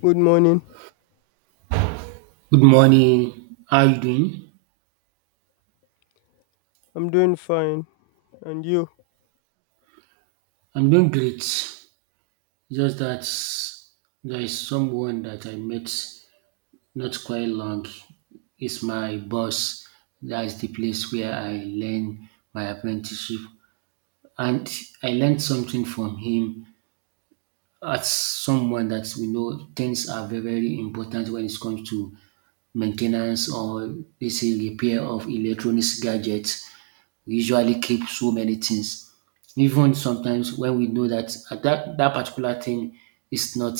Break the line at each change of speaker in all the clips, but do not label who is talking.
Good morning.
Good morning. How are you doing?
I'm doing fine. And you?
I'm doing great. Just that there is someone that I met not quite long. It's my boss. That's the place where I learn my apprenticeship. And I learned something from him as someone that we know things are very, very important when it comes to maintenance or basically repair of electronics gadgets. We usually keep so many things even sometimes when we know that at that particular thing is not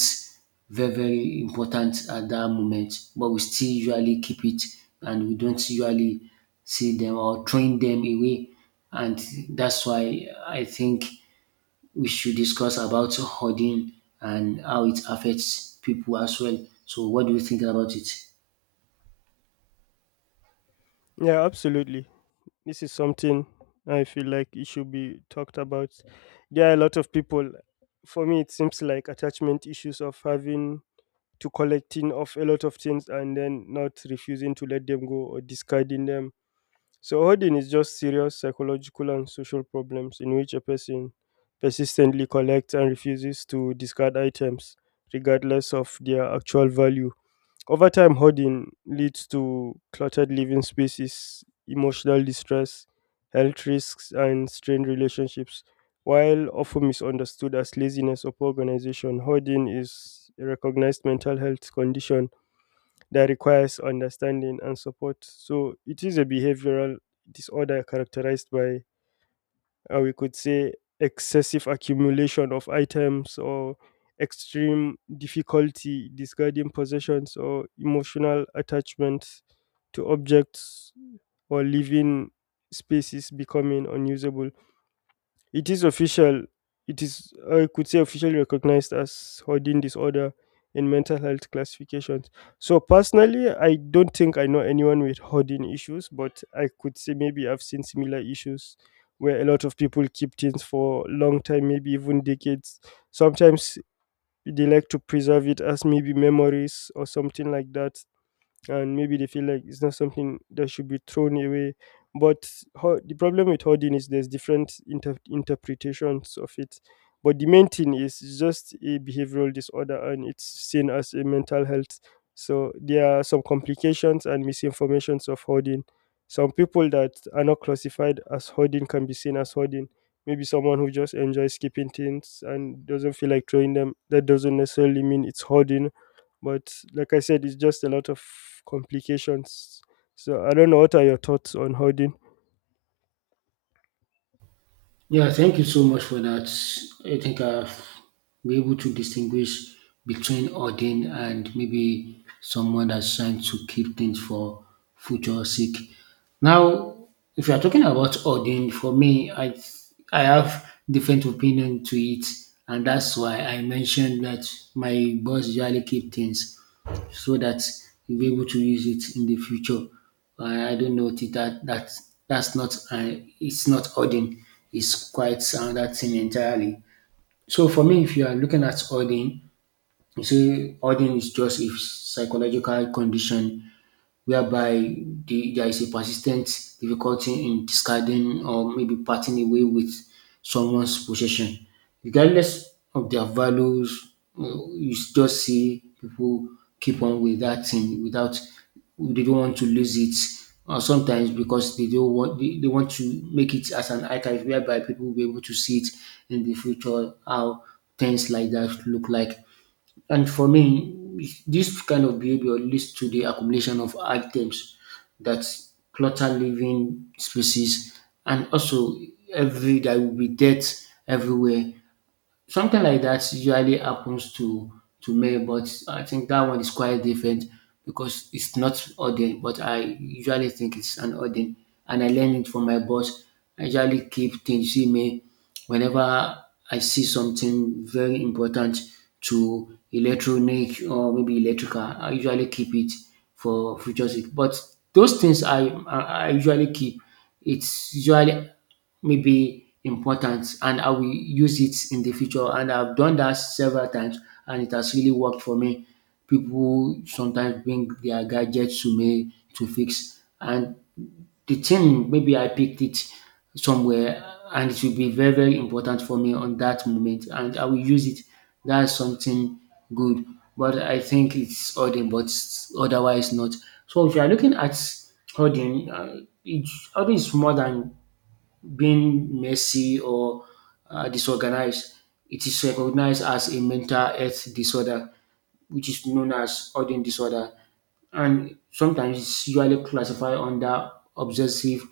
very very important at that moment, but we still usually keep it, and we don't usually see them or train them away. And that's why I think we should discuss about hoarding and how it affects people as well. So what do you think about it?
Yeah, absolutely. This is something I feel like it should be talked about. There are a lot of people, for me, it seems like attachment issues of having to collecting of a lot of things and then not refusing to let them go or discarding them. So, hoarding is just serious psychological and social problems in which a person persistently collects and refuses to discard items regardless of their actual value. Over time, hoarding leads to cluttered living spaces, emotional distress, health risks, and strained relationships. While often misunderstood as laziness or poor organization, hoarding is a recognized mental health condition that requires understanding and support. So it is a behavioral disorder characterized by, or we could say, excessive accumulation of items, or extreme difficulty discarding possessions, or emotional attachments to objects, or living spaces becoming unusable. It is official. It is, I could say, officially recognized as hoarding disorder in mental health classifications. So, personally, I don't think I know anyone with hoarding issues, but I could say maybe I've seen similar issues where a lot of people keep things for a long time, maybe even decades. Sometimes they like to preserve it as maybe memories or something like that, and maybe they feel like it's not something that should be thrown away. But the problem with hoarding is there's different interpretations of it. But the main thing is it's just a behavioral disorder and it's seen as a mental health. So there are some complications and misinformations of hoarding. Some people that are not classified as hoarding can be seen as hoarding. Maybe someone who just enjoys keeping things and doesn't feel like throwing them, that doesn't necessarily mean it's hoarding. But like I said, it's just a lot of complications. So I don't know, what are your thoughts on hoarding?
Yeah, thank you so much for that. I think I've been able to distinguish between ordained and maybe someone that's trying to keep things for future sake. Now, if you are talking about ordained, for me, I have different opinion to it, and that's why I mentioned that my boss usually keep things so that you'll be able to use it in the future. I don't know if that that's not it's not hoarding. It's quite another thing entirely. So for me, if you are looking at hoarding, you say hoarding is just a psychological condition whereby there is a persistent difficulty in discarding or maybe parting away with someone's possession. Regardless of their values, you just see people keep on with that thing without they don't want to lose it. Or sometimes because they don't want they want to make it as an archive whereby people will be able to see it in the future how things like that look like. And for me, this kind of behavior leads to the accumulation of items that clutter living spaces, and also every there will be debt everywhere. Something like that usually happens to men, but I think that one is quite different because it's not ordained. But I usually think it's an ordained, and I learned it from my boss. I usually keep things. You see me whenever I see something very important to electronic or maybe electrical, I usually keep it for future sake. But those things I usually keep. It's usually maybe important and I will use it in the future. And I've done that several times and it has really worked for me. People sometimes bring their gadgets to me to fix, and the thing maybe I picked it somewhere and it will be very, very important for me on that moment and I will use it. That's something good. But I think it's hoarding, but otherwise not. So if you are looking at hoarding, it, hoarding is more than being messy or disorganized. It is recognized as a mental health disorder, which is known as hoarding disorder, and sometimes it's usually classified under obsessive,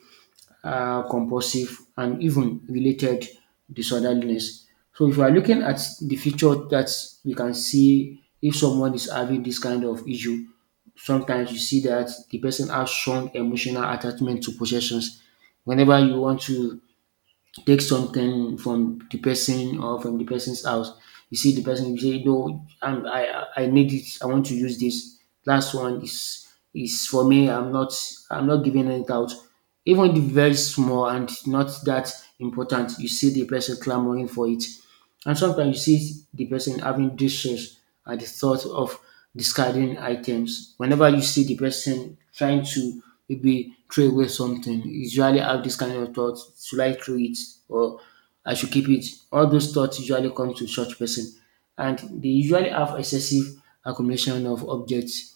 compulsive, and even related disorderliness. So, if we are looking at the future that we can see if someone is having this kind of issue, sometimes you see that the person has strong emotional attachment to possessions. Whenever you want to take something from the person or from the person's house. You see the person, you say, "No, I need it. I want to use this." Last one is for me. I'm not giving it out. Even the very small and not that important, you see the person clamoring for it. And sometimes you see the person having distress at the thought of discarding items. Whenever you see the person trying to maybe throw away something, you usually have this kind of thought, should I throw it or I should keep it? All those thoughts usually come to such person. And they usually have excessive accumulation of objects,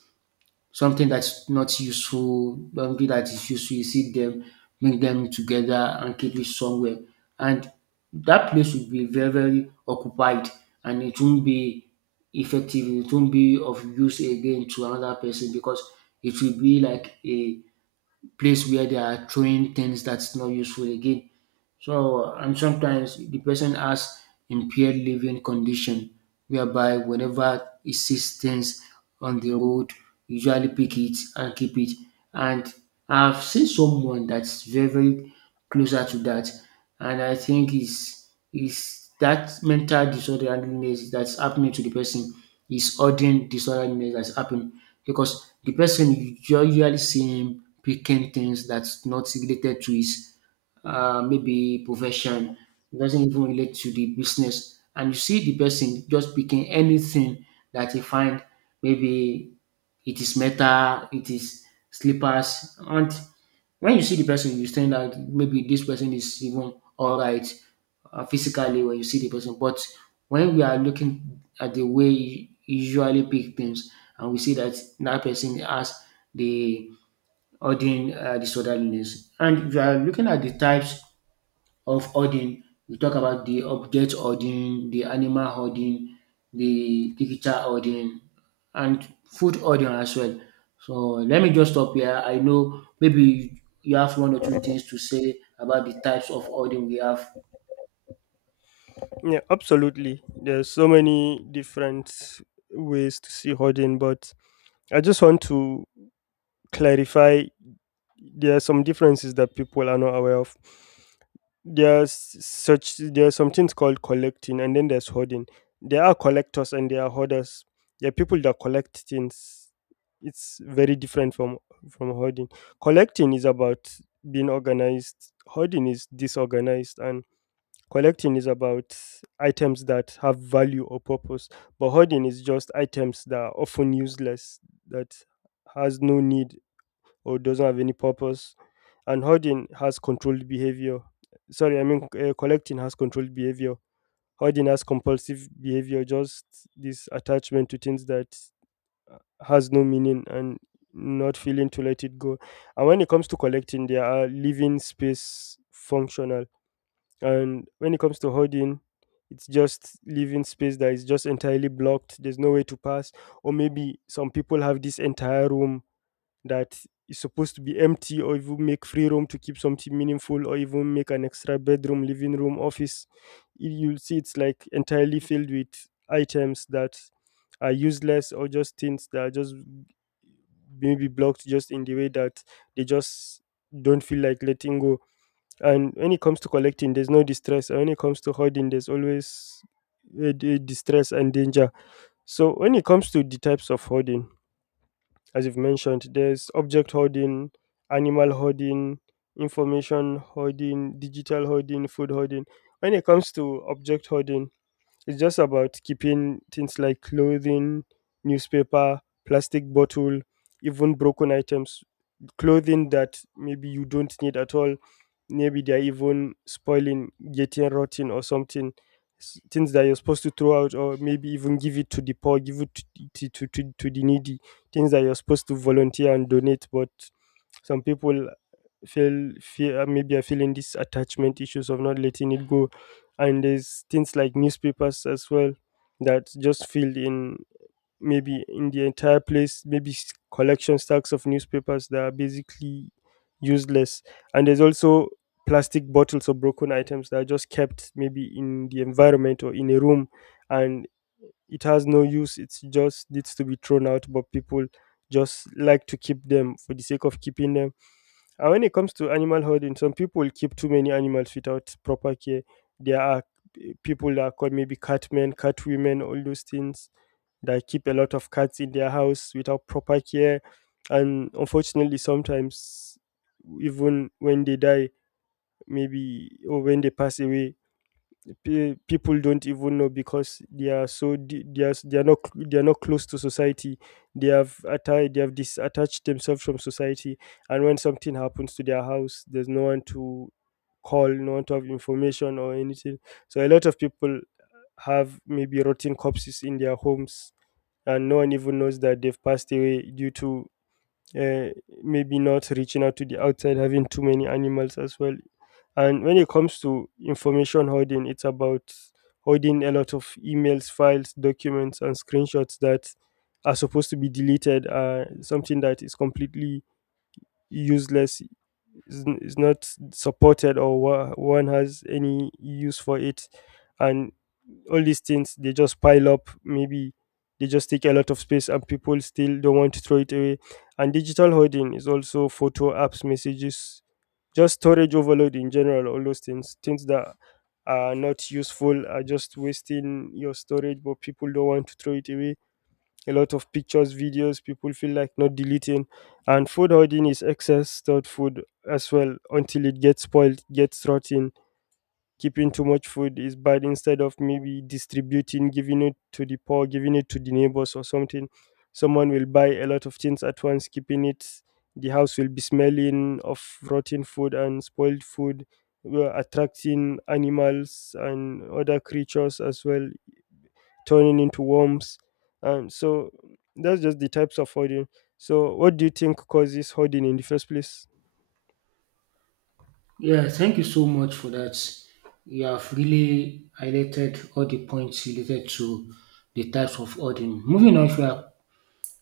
something that's not useful, something that is useful, you see them, bring them together and keep it somewhere. And that place will be very, very occupied and it won't be effective, it won't be of use again to another person because it will be like a place where they are throwing things that's not useful again. So, and sometimes the person has impaired living condition, whereby whenever he sees things on the road, usually pick it and keep it. And I've seen someone that's very, very closer to that, and I think is that mental disorderliness that's happening to the person is ordinary disorderliness that's happening because the person you usually see him picking things that's not related to his maybe profession, doesn't even relate to the business. And you see the person just picking anything that he find, maybe it is metal, it is slippers. And when you see the person, you think that maybe this person is even all right physically when you see the person. But when we are looking at the way he usually pick things, and we see that that person has the hoarding disorderliness. And if you are looking at the types of hoarding, we talk about the object hoarding, the animal hoarding, the digital hoarding, and food hoarding as well. So let me just stop here. I know maybe you have one or two things to say about the types of hoarding we have.
Yeah, absolutely. There's so many different ways to see hoarding, but I just want to clarify, there are some differences that people are not aware of. there's there's some things called collecting, and then there's hoarding. There are collectors and there are hoarders. There are people that collect things. It's very different from hoarding. Collecting is about being organized, hoarding is disorganized. And collecting is about items that have value or purpose, but hoarding is just items that are often useless, that has no need or doesn't have any purpose. And hoarding has controlled behavior. Sorry, I mean, collecting has controlled behavior. Hoarding has compulsive behavior, just this attachment to things that has no meaning and not feeling to let it go. And when it comes to collecting, they are living space functional. And when it comes to hoarding, it's just living space that is just entirely blocked. There's no way to pass. Or maybe some people have this entire room that is supposed to be empty, or even make free room to keep something meaningful, or even make an extra bedroom, living room, office. You'll see it's like entirely filled with items that are useless, or just things that are just maybe blocked just in the way that they just don't feel like letting go. And when it comes to collecting, there's no distress. And when it comes to hoarding, there's always distress and danger. So when it comes to the types of hoarding, as you've mentioned, there's object hoarding, animal hoarding, information hoarding, digital hoarding, food hoarding. When it comes to object hoarding, it's just about keeping things like clothing, newspaper, plastic bottle, even broken items, clothing that maybe you don't need at all, maybe they're even spoiling, getting rotten or something. Things that you're supposed to throw out, or maybe even give it to the poor, give it to the needy, things that you're supposed to volunteer and donate. But some people feel feel maybe are feeling these attachment issues of not letting it go. And there's things like newspapers as well, that just filled in maybe in the entire place, maybe collection stacks of newspapers that are basically useless. And there's also plastic bottles or broken items that are just kept maybe in the environment or in a room, and it has no use. It just needs to be thrown out, but people just like to keep them for the sake of keeping them. And when it comes to animal hoarding, some people keep too many animals without proper care. There are people that are called maybe cat men, cat women, all those things, that keep a lot of cats in their house without proper care. And unfortunately, sometimes even when they die, maybe, or when they pass away, people don't even know because they are not close to society. They have disattached themselves from society. And when something happens to their house, there's no one to call, no one to have information or anything. So a lot of people have maybe rotten corpses in their homes, and no one even knows that they've passed away due to, uh, maybe not reaching out to the outside, having too many animals as well. And when it comes to information hoarding, it's about hoarding a lot of emails, files, documents, and screenshots that are supposed to be deleted. Something that is completely useless is not supported, or one has any use for it. And all these things, they just pile up, maybe they just take a lot of space, and people still don't want to throw it away. And digital hoarding is also photo apps, messages, just storage overload in general, all those things that are not useful are just wasting your storage. But people don't want to throw it away. A lot of pictures, videos, people feel like not deleting. And food hoarding is excess stored food as well, until it gets spoiled, gets rotten. Keeping too much food is bad, instead of maybe distributing, giving it to the poor, giving it to the neighbors or something. Someone will buy a lot of things at once, keeping it. The house will be smelling of rotten food and spoiled food. We are attracting animals and other creatures as well, turning into worms. And so that's just the types of hoarding. So, what do you think causes hoarding in the first place?
Yeah, thank you so much for that. You have really highlighted all the points related to the types of hoarding. Moving on, if you are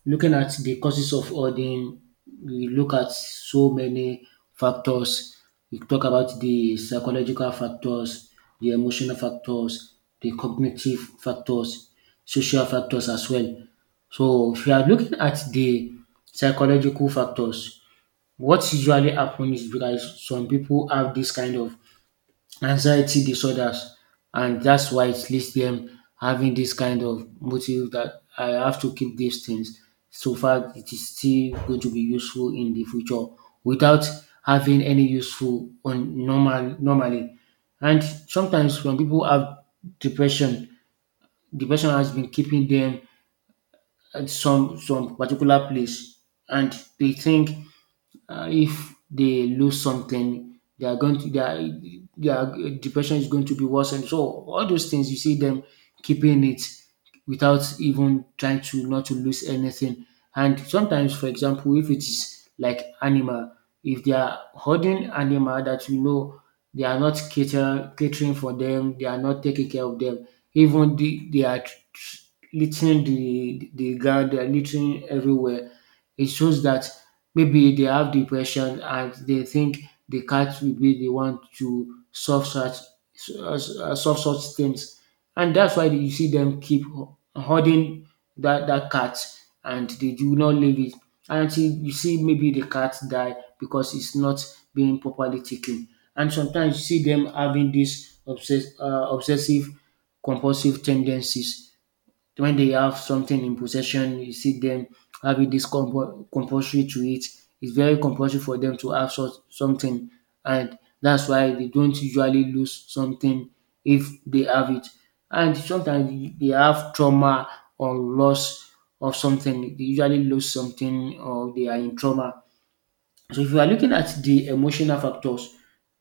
looking at the causes of all we look at so many factors. We talk about the psychological factors, the emotional factors, the cognitive factors, social factors as well. So if you are looking at the psychological factors, what usually happens is because some people have this kind of anxiety disorders, and that's why it leads them having this kind of motive that I have to keep these things so far it is still going to be useful in the future without having any useful on normal normally. And sometimes when people have depression, depression has been keeping them at some particular place, and they think if they lose something they are going to their depression is going to be worsened. So all those things you see them keeping it without even trying to not to lose anything. And sometimes for example if it is like animal, if they are holding animal that you know they are not catering for them, they are not taking care of them, even they are littering the ground, they are littering everywhere. It shows that maybe they have depression and they think the cat will be the one to uh, solve such things. And that's why you see them keep hoarding that cat, and they do not leave it until you see maybe the cat die because it's not being properly taken. And sometimes you see them having this obsessive compulsive tendencies. When they have something in possession, you see them having this compulsory to it. It's very compulsory for them to have such something, and that's why they don't usually lose something if they have it. And sometimes they have trauma or loss of something. They usually lose something or they are in trauma. So if you are looking at the emotional factors,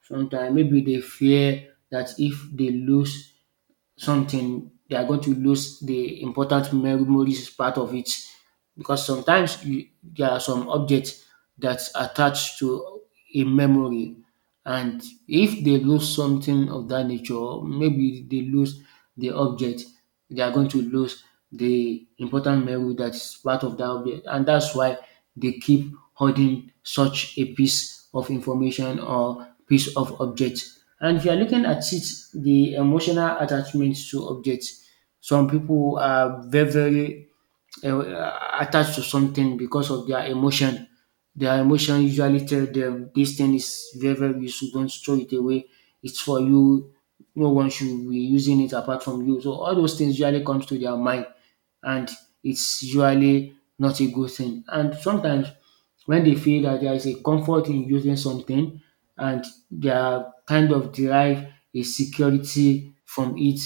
sometimes maybe they fear that if they lose something, they are going to lose the important memories part of it, because sometimes there are some objects that attach to a memory, and if they lose something of that nature or maybe they lose the object, they are going to lose the important memory that is part of that object. And that's why they keep holding such a piece of information or piece of object. And if you're looking at it, the emotional attachment to objects, some people are very, very attached to something because of their emotion. Their emotion usually tell them this thing is very very useful. Don't throw it away. It's for you. No one should be using it apart from you. So all those things usually comes to their mind, and it's usually not a good thing. And sometimes when they feel that there is a comfort in using something, and they are kind of derive a security from it,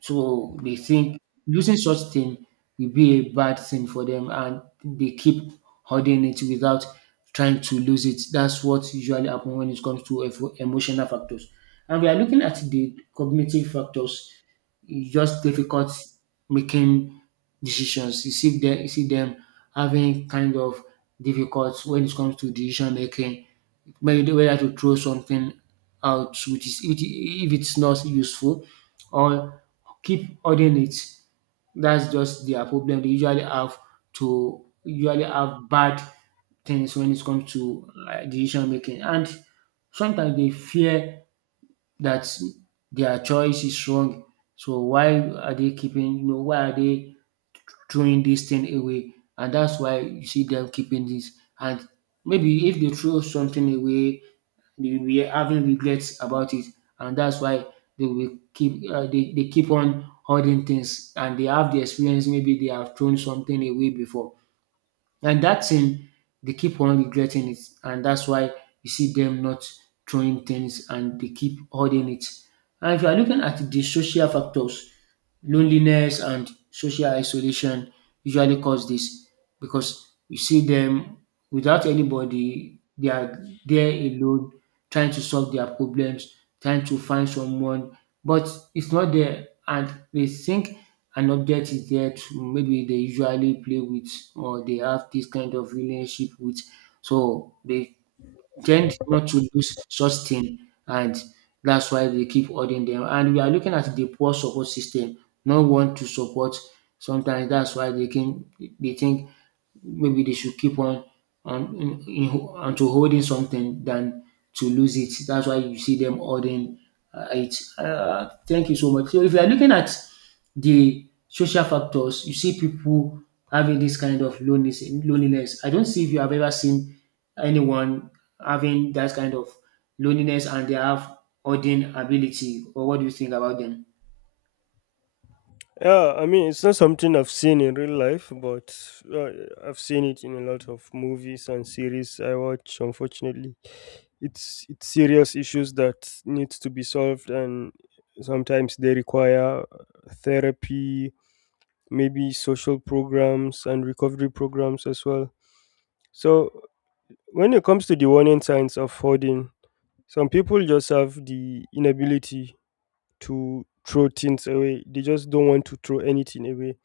so they think using such thing will be a bad thing for them and they keep holding it without trying to lose it. That's what usually happens when it comes to emotional factors. And we are looking at the cognitive factors, it's just difficult making decisions. You see them having kind of difficult when it comes to decision making, whether to throw something out which is which if it's not useful or keep hoarding it. That's just their problem. They usually have to usually have bad things when it comes to decision making, and sometimes they fear that their choice is wrong. So why are they keeping? You know, why are they throwing this thing away? And that's why you see them keeping this. And maybe if they throw something away, they will be having regrets about it, and that's why they will keep they keep on holding things, and they have the experience. Maybe they have thrown something away before. And that thing, they keep on regretting it. And that's why you see them not throwing things and they keep holding it. And if you are looking at the social factors, loneliness and social isolation usually cause this because you see them without anybody, they are there alone, trying to solve their problems, trying to find someone, but it's not there. And they think an object is there to maybe they usually play with or they have this kind of relationship with. So they tend not to lose such thing and that's why they keep holding them. And we are looking at the poor support system, no one to support. Sometimes that's why they can they think maybe they should keep on on in, in, on holding something than to lose it. That's why you see them holding it. Thank you so much. So if you are looking at the social factors, you see people having this kind of loneliness. Loneliness. I don't see if you have ever seen anyone having that kind of loneliness and they have holding ability. Or what do you think about them?
Yeah, I mean, it's not something I've seen in real life, but uh, I've seen it in a lot of movies and series I watch, unfortunately. It's serious issues that needs to be solved. And sometimes they require therapy, maybe social programs and recovery programs as well. So when it comes to the warning signs of hoarding, some people just have the inability to throw things away. They just don't want to throw anything away,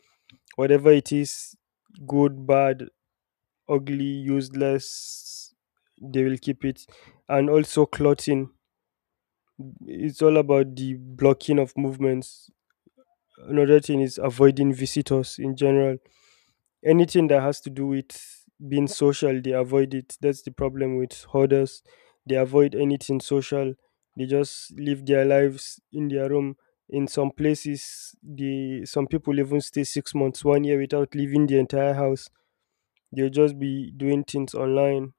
whatever it is, good, bad, ugly, useless, they will keep it. And also clothing. It's all about the blocking of movements. Another thing is avoiding visitors in general. Anything that has to do with being social, they avoid it. That's the problem with hoarders. They avoid anything social. They just live their lives in their room. In some places, the some people even stay 6 months, 1 year without leaving the entire house. They'll just be doing things online,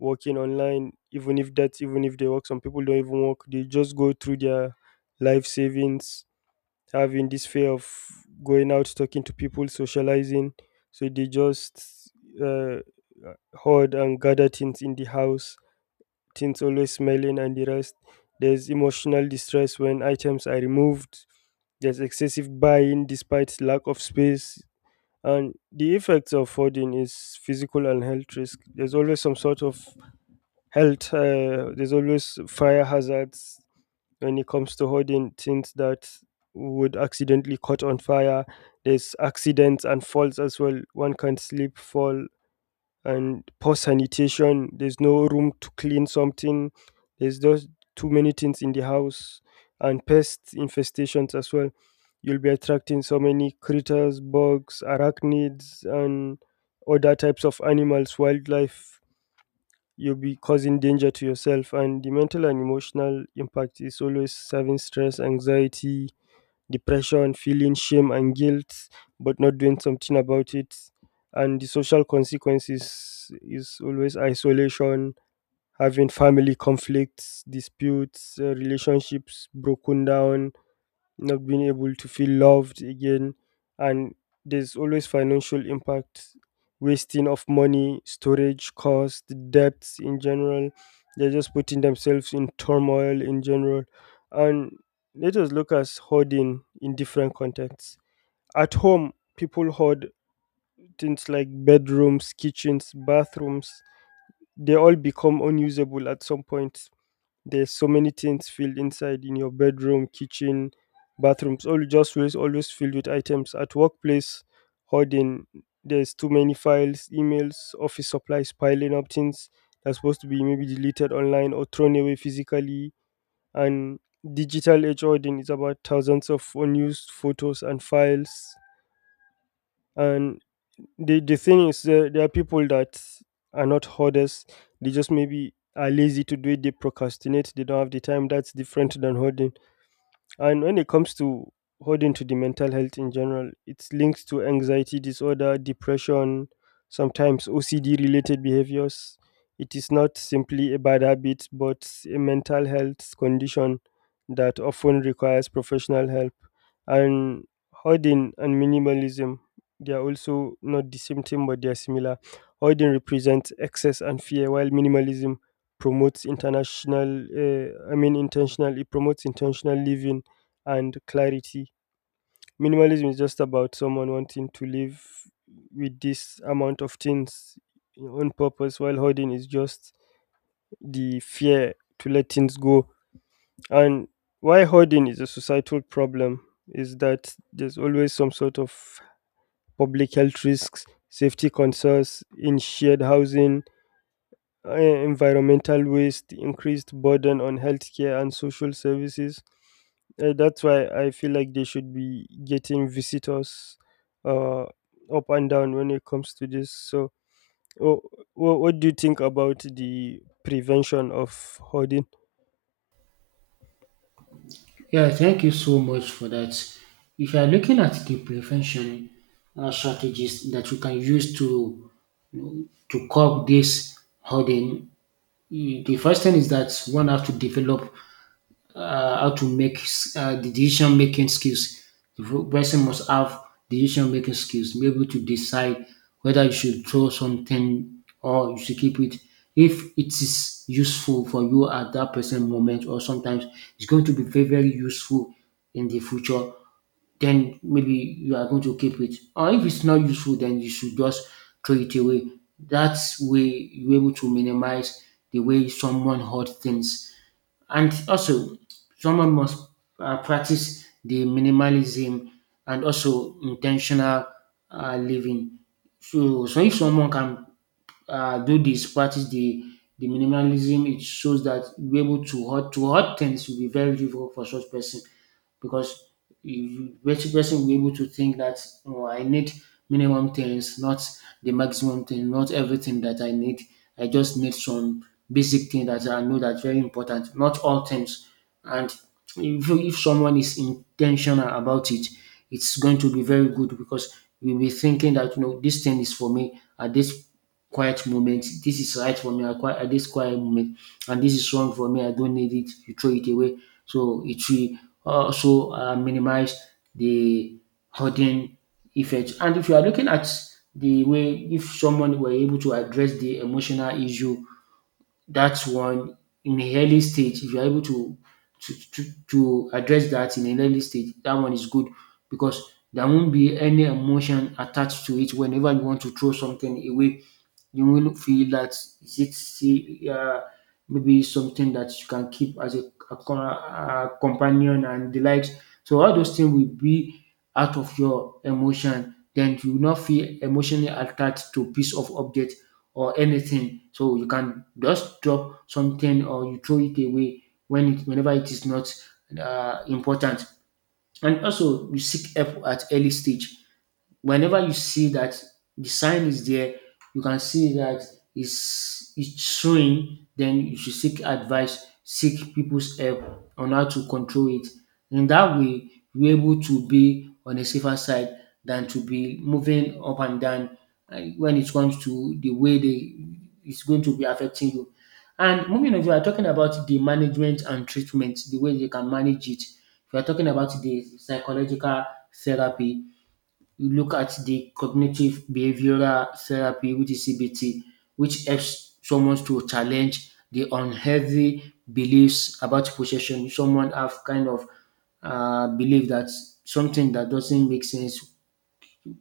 working online, even if they work. Some people don't even work, they just go through their life savings, having this fear of going out, talking to people, socializing. So they just uh, hoard and gather things in the house, things always smelling and the rest. There's emotional distress when items are removed, there's excessive buying despite lack of space. And the effects of hoarding is physical and health risk. There's always some sort of health there's always fire hazards when it comes to holding things that would accidentally caught on fire. There's accidents and falls as well, one can slip, fall. And poor sanitation, there's no room to clean something, there's just too many things in the house. And pest infestations as well, you'll be attracting so many critters, bugs, arachnids, and other types of animals, wildlife. You'll be causing danger to yourself. And the mental and emotional impact is always serving stress, anxiety, depression, feeling shame and guilt, but not doing something about it. And the social consequences is always isolation, having family conflicts, disputes, relationships broken down, not being able to feel loved again. And there's always financial impact, wasting of money, storage cost, debts in general. They're just putting themselves in turmoil in general. And let us look at hoarding in different contexts. At home, people hoard things like bedrooms, kitchens, bathrooms. They all become unusable at some point. There's so many things filled inside, in your bedroom, kitchen, bathrooms, all just always filled with items. At workplace, hoarding, there's too many files, emails, office supplies piling up, things that's supposed to be maybe deleted online or thrown away physically. And digital age hoarding is about thousands of unused photos and files. And the thing is, there are people that are not hoarders, they just maybe are lazy to do it, they procrastinate, they don't have the time, that's different than hoarding. And when it comes to holding to the mental health in general, it's linked to anxiety disorder, depression, sometimes OCD related behaviors. It is not simply a bad habit, but a mental health condition that often requires professional help. And hoarding and minimalism, they are also not the same thing, but they are similar. Hoarding represents excess and fear, while minimalism promotes international, I mean, intentional, it promotes intentional living and clarity. Minimalism is just about someone wanting to live with this amount of things on purpose, while hoarding is just the fear to let things go. And why hoarding is a societal problem is that there's always some sort of public health risks, safety concerns in shared housing, environmental waste, increased burden on healthcare and social services. That's why I feel like they should be getting visitors up and down when it comes to this. So, wh- what do you think about the prevention of hoarding?
Yeah, thank you so much for that. If you are looking at the prevention strategies that you can use to you know, to curb this hoarding, eh, the first thing is that one has to develop how to make the decision making skills. The person must have decision making skills, be able to decide whether you should throw something or you should keep it. If it is useful for you at that present moment, or sometimes it's going to be very, very useful in the future, then maybe you are going to keep it. Or if it's not useful, then you should just throw it away. That way, you're able to minimize the way someone hurt things and also, someone must practice the minimalism and also intentional living. So, if someone can do this, practice the minimalism, it shows that we're able to hurt things will be very difficult for such person because you person person will be able to think that oh, I need minimum things, not the maximum thing, not everything that I need. I just need some basic thing that I know that's very important, not all things. And if someone is intentional about it, it's going to be very good because you'll be thinking that you know this thing is for me at this quiet moment. This is right for me at at this quiet moment, and this is wrong for me. I don't need it. You throw it away. So it will also minimize the hurting effect. And if you are looking at the way if someone were able to address the emotional issue, that's one in the early stage. If you are able to to, to, to address that in an early stage, that one is good because there won't be any emotion attached to it whenever you want to throw something away you will feel that is it see, maybe something that you can keep as a companion and the likes. So all those things will be out of your emotion. Then you will not feel emotionally attached to piece of object or anything. So you can just drop something or you throw it away whenever it is not important. And also, you seek help at early stage whenever you see that the sign is there, you can see that it's showing, then you should seek advice, seek people's help on how to control it. In that way, you're able to be on a safer side than to be moving up and down when it comes to the way they it's going to be affecting you. And moving on, we are talking about the management and treatment, the way they can manage it. We are talking about the psychological therapy you look at the cognitive behavioral therapy, which is CBT, which helps someone to challenge the unhealthy beliefs about possession. Someone have kind of belief that something that doesn't make sense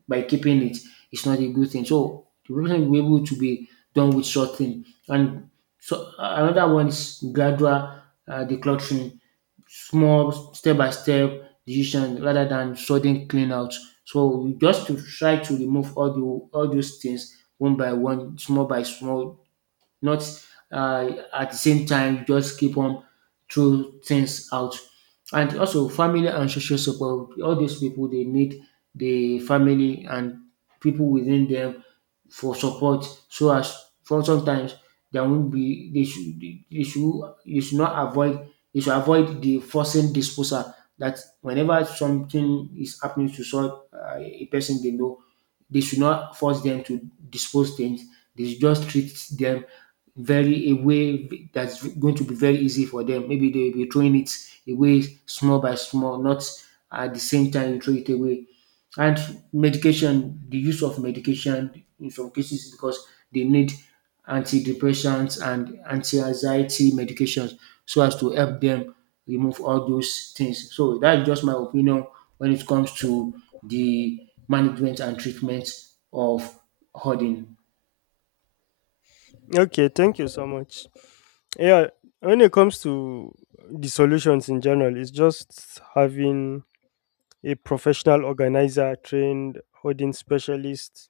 by keeping it is not a good thing. So the person will be able to be done with short thing. And so another one is gradual decluttering small step by step decision rather than sudden clean out. So we just to try to remove all those things one by one, small by small not at the same time you just keep on throw things out. And also family and social support. All these people they need the family and people within them for support. So as for sometimes there won't be they should you should not avoid you should avoid the forcing disposal that whenever something is happening to so a person they know they should not force them to dispose things. They should just treat them very a way that's going to be very easy for them. Maybe they will be throwing it away small by small, not at the same time you throw it away. And medication, the use of medication in some cases because they need antidepressants and anti-anxiety medications so as to help them remove all those things. So that's just my opinion when it comes to the management and treatment of hoarding.
Okay, thank you so much. Yeah, when it comes to the solutions in general, it's just having a professional organizer, trained hoarding specialist.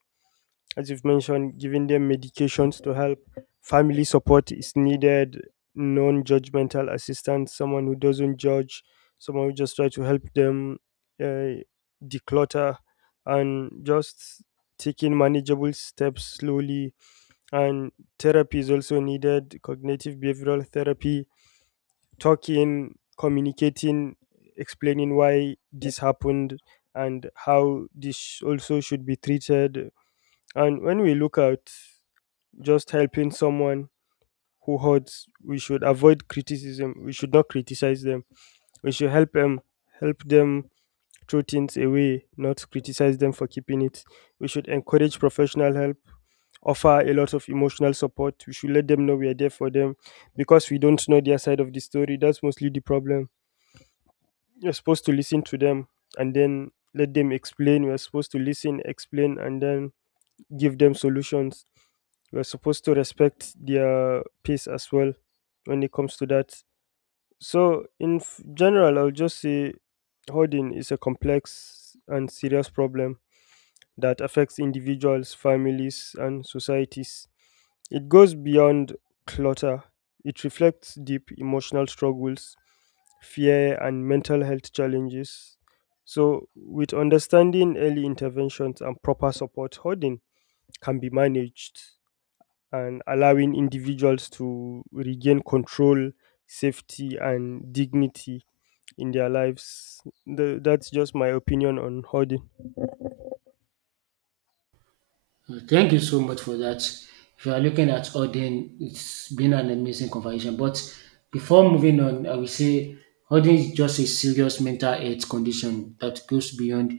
As you've mentioned, giving them medications to help, family support is needed, non judgmental assistance, someone who doesn't judge, someone who just try to help them uh, declutter, and just taking manageable steps slowly. And therapy is also needed, cognitive behavioral therapy, talking, communicating, explaining why this happened and how this also should be treated. And when we look at just helping someone who hurts, we should avoid criticism, we should not criticize them. We should help them throw things away, not criticize them for keeping it. We should encourage professional help, offer a lot of emotional support. We should let them know we are there for them, because we don't know their side of the story, that's mostly the problem. You're supposed to listen to them, and then let them explain. We're supposed to listen, explain, and then give them solutions. We're supposed to respect their pace as well when it comes to that. So, in general, I'll just say hoarding is a complex and serious problem that affects individuals, families, and societies. It goes beyond clutter, it reflects deep emotional struggles, fear, and mental health challenges. So, with understanding early interventions and proper support, hoarding can be managed, and allowing individuals to regain control, safety, and dignity in their lives. That's just my opinion on hoarding.
Thank you so much for that. If you are looking at Odin, it's been an amazing conversation. But before moving on, I will say Odin is just a serious mental health condition that goes beyond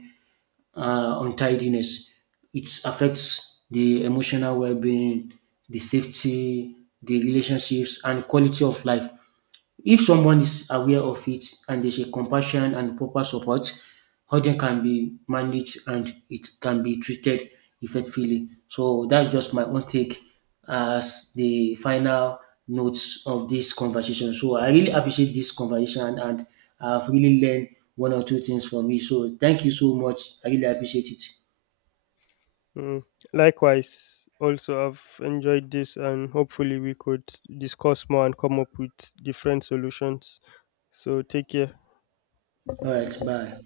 untidiness. It affects the emotional well being, the safety, the relationships, and quality of life. If someone is aware of it and there's a compassion and proper support, urgent can be managed and it can be treated effectively. So that's just my own take as the final notes of this conversation. So I really appreciate this conversation and I've really learned one or two things from it. So thank you so much. I really appreciate it.
Mm. Likewise, also, I've enjoyed this, and hopefully, we could discuss more and come up with different solutions. So, take care.
All right, bye.